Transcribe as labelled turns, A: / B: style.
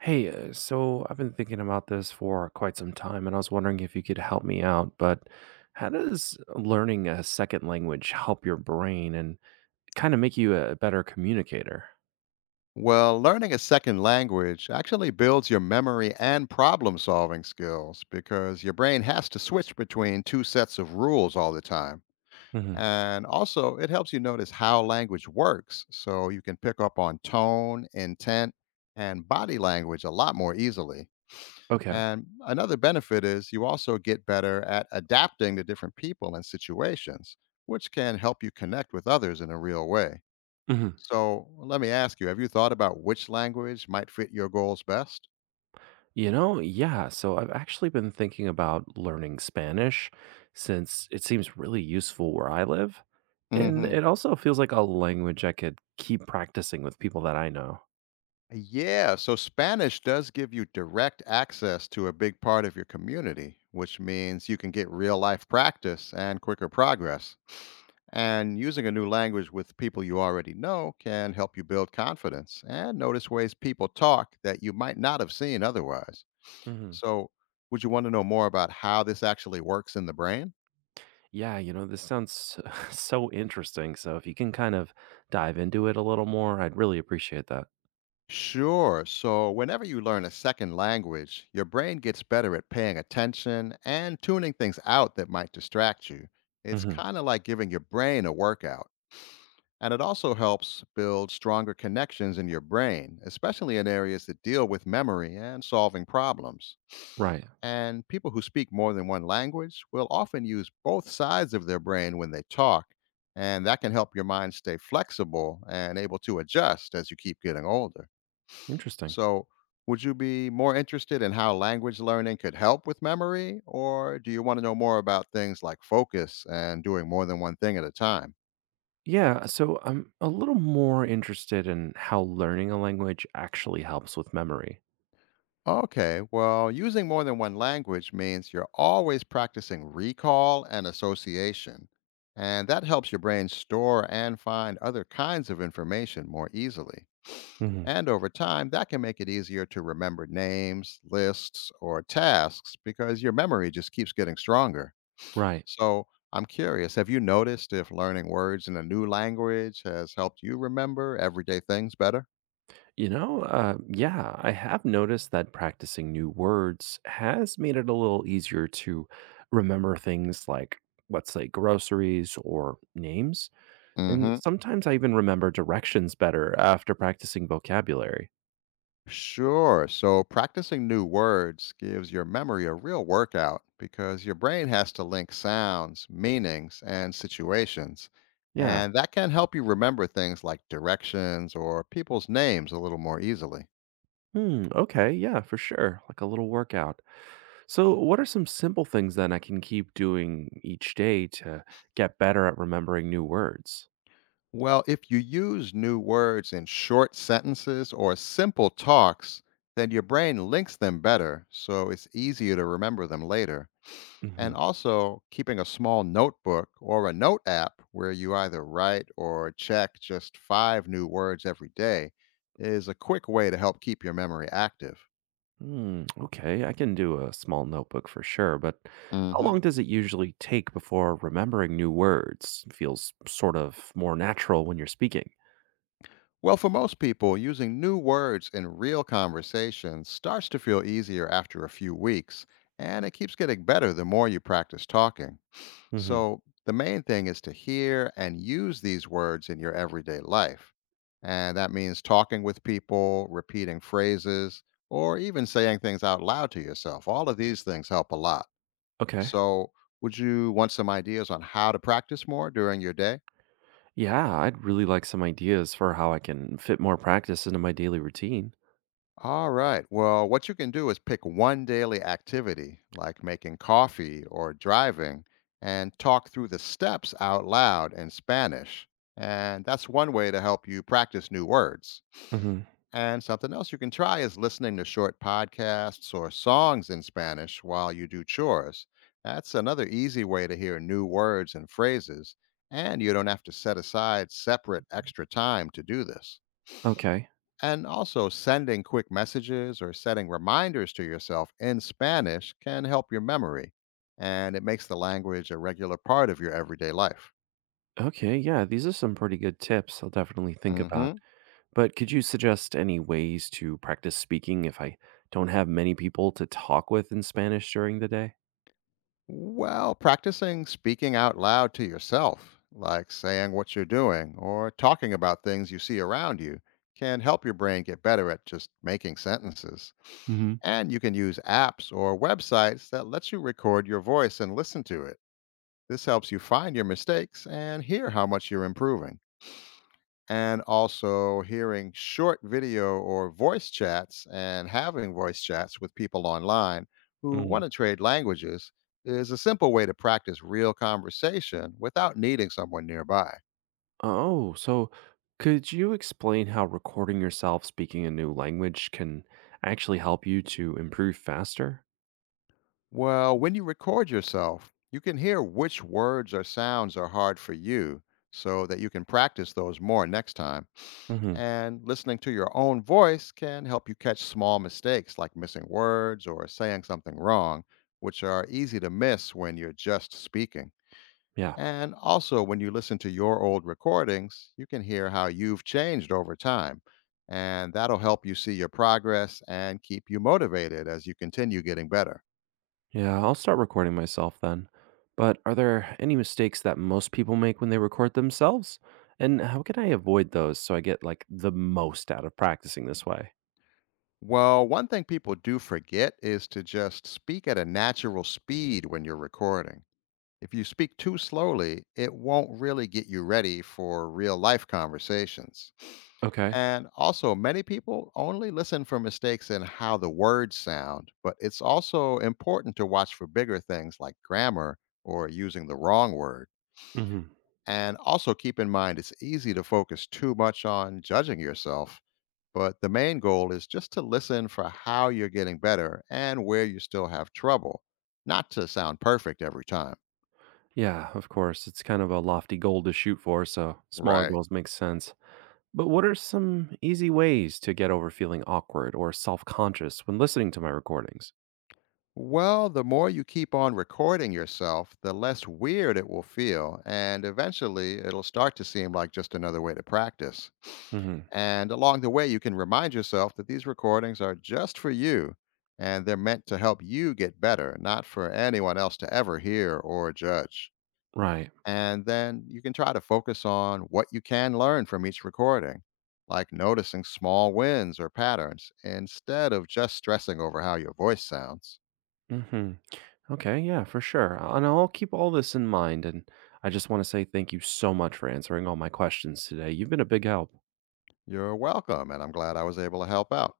A: Hey, so I've been thinking about this for quite some time, and I was wondering if you could help me out. But how does learning a second language help your brain and kind of make you a better communicator?
B: Well, learning a second language actually builds your memory and problem solving skills because your brain has to switch between two sets of rules all the time.
A: Hmm.
B: And also, it helps you notice how language works so you can pick up on tone, intent, and body language a lot more easily.
A: Okay.
B: And another benefit is you also get better at adapting to different people and situations, which can help you connect with others in a real way.
A: Hmm.
B: So let me ask you, have you thought about which language might fit your goals best?
A: Yeah. So I've actually been thinking about learning Spanish since it seems really useful where I live. And
B: hmm
A: it also feels like a language I could keep practicing with people that I know.
B: Yeah, so Spanish does give you direct access to a big part of your community, which means you can get real life practice and quicker progress. And using a new language with people you already know can help you build confidence and notice ways people talk that you might not have seen otherwise. So, would you want to know more about how this actually works in the brain?
A: Yeah, this sounds so interesting. So if you can kind of dive into it a little more, I'd really appreciate that.
B: Sure. So, whenever you learn a second language, your brain gets better at paying attention and tuning things out that might distract you. It's
A: Hmm.
B: kind of like giving your brain a workout. And it also helps build stronger connections in your brain, especially in areas that deal with memory and solving problems.
A: Right.
B: And people who speak more than one language will often use both sides of their brain when they talk. And that can help your mind stay flexible and able to adjust as you keep getting older.
A: Interesting.
B: So, would you be more interested in how language learning could help with memory, or do you want to know more about things like focus and doing more than one thing at a time?
A: Yeah. So I'm a little more interested in how learning a language actually helps with memory.
B: Okay, well, using more than one language means you're always practicing recall and association, and that helps your brain store and find other kinds of information more easily.
A: Hmm.
B: And over time, that can make it easier to remember names, lists, or tasks because your memory just keeps getting stronger.
A: Right.
B: So I'm curious, have you noticed if learning words in a new language has helped you remember everyday things better?
A: Yeah, I have noticed that practicing new words has made it a little easier to remember things like, let's say, groceries or names. And
B: hmm
A: sometimes I even remember directions better after practicing vocabulary.
B: Sure. So practicing new words gives your memory a real workout because your brain has to link sounds, meanings, and situations.
A: Yeah.
B: And that can help you remember things like directions or people's names a little more easily.
A: Hmm. Okay. Yeah, for sure. Like a little workout. So, what are some simple things then I can keep doing each day to get better at remembering new words?
B: Well, if you use new words in short sentences or simple talks, then your brain links them better, so it's easier to remember them later.
A: Hmm.
B: And also, keeping a small notebook or a note app where you either write or check just five new words every day is a quick way to help keep your memory active.
A: Hmm. Okay. I can do a small notebook for sure, but how
B: hmm
A: long does it usually take before remembering new words feels sort of more natural when you're speaking?
B: Well, for most people, using new words in real conversation starts to feel easier after a few weeks, and it keeps getting better the more you practice talking.
A: Hmm.
B: So, the main thing is to hear and use these words in your everyday life. And that means talking with people, repeating phrases, or even saying things out loud to yourself. All of these things help a lot.
A: Okay.
B: So, would you want some ideas on how to practice more during your day?
A: Yeah, I'd really like some ideas for how I can fit more practice into my daily routine.
B: All right. Well, what you can do is pick one daily activity, like making coffee or driving, and talk through the steps out loud in Spanish. And that's one way to help you practice new words.
A: Hmm.
B: And something else you can try is listening to short podcasts or songs in Spanish while you do chores. That's another easy way to hear new words and phrases, and you don't have to set aside separate extra time to do this.
A: Okay.
B: And also, sending quick messages or setting reminders to yourself in Spanish can help your memory, and it makes the language a regular part of your everyday life.
A: Okay. Yeah, these are some pretty good tips I'll definitely think about.
B: hmm
A: But could you suggest any ways to practice speaking if I don't have many people to talk with in Spanish during the day?
B: Well, practicing speaking out loud to yourself, like saying what you're doing or talking about things you see around you, can help your brain get better at just making sentences.
A: Hmm.
B: And you can use apps or websites that lets you record your voice and listen to it. This helps you find your mistakes and hear how much you're improving. And also, hearing short video or voice chats and having voice chats with people online who
A: Mm.
B: want to trade languages is a simple way to practice real conversation without needing someone nearby.
A: Oh, so could you explain how recording yourself speaking a new language can actually help you to improve faster?
B: Well, when you record yourself, you can hear which words or sounds are hard for you so that you can practice those more next time.
A: Hmm.
B: And listening to your own voice can help you catch small mistakes like missing words or saying something wrong, which are easy to miss when you're just speaking.
A: Yeah.
B: And also, when you listen to your old recordings, you can hear how you've changed over time. And that'll help you see your progress and keep you motivated as you continue getting better.
A: Yeah, I'll start recording myself then. But are there any mistakes that most people make when they record themselves? And how can I avoid those so I get like the most out of practicing this way?
B: Well, one thing people do forget is to just speak at a natural speed when you're recording. If you speak too slowly, it won't really get you ready for real life conversations.
A: Okay.
B: And also, many people only listen for mistakes in how the words sound, but it's also important to watch for bigger things like grammar or using the wrong word.
A: Hmm.
B: And also keep in mind it's easy to focus too much on judging yourself, but the main goal is just to listen for how you're getting better and where you still have trouble, not to sound perfect every time.
A: Yeah, of course. It's kind of a lofty goal to shoot for, so smaller
B: Right.
A: goals make sense. But what are some easy ways to get over feeling awkward or self conscious when listening to my recordings?
B: Well, the more you keep on recording yourself, the less weird it will feel, and eventually it'll start to seem like just another way to practice.
A: Hmm.
B: And along the way, you can remind yourself that these recordings are just for you and they're meant to help you get better, not for anyone else to ever hear or judge.
A: Right.
B: And then you can try to focus on what you can learn from each recording, like noticing small wins or patterns, instead of just stressing over how your voice sounds.
A: Hmm. Okay, yeah, for sure. And I'll keep all this in mind. And I just want to say thank you so much for answering all my questions today. You've been a big help.
B: You're welcome, and I'm glad I was able to help out.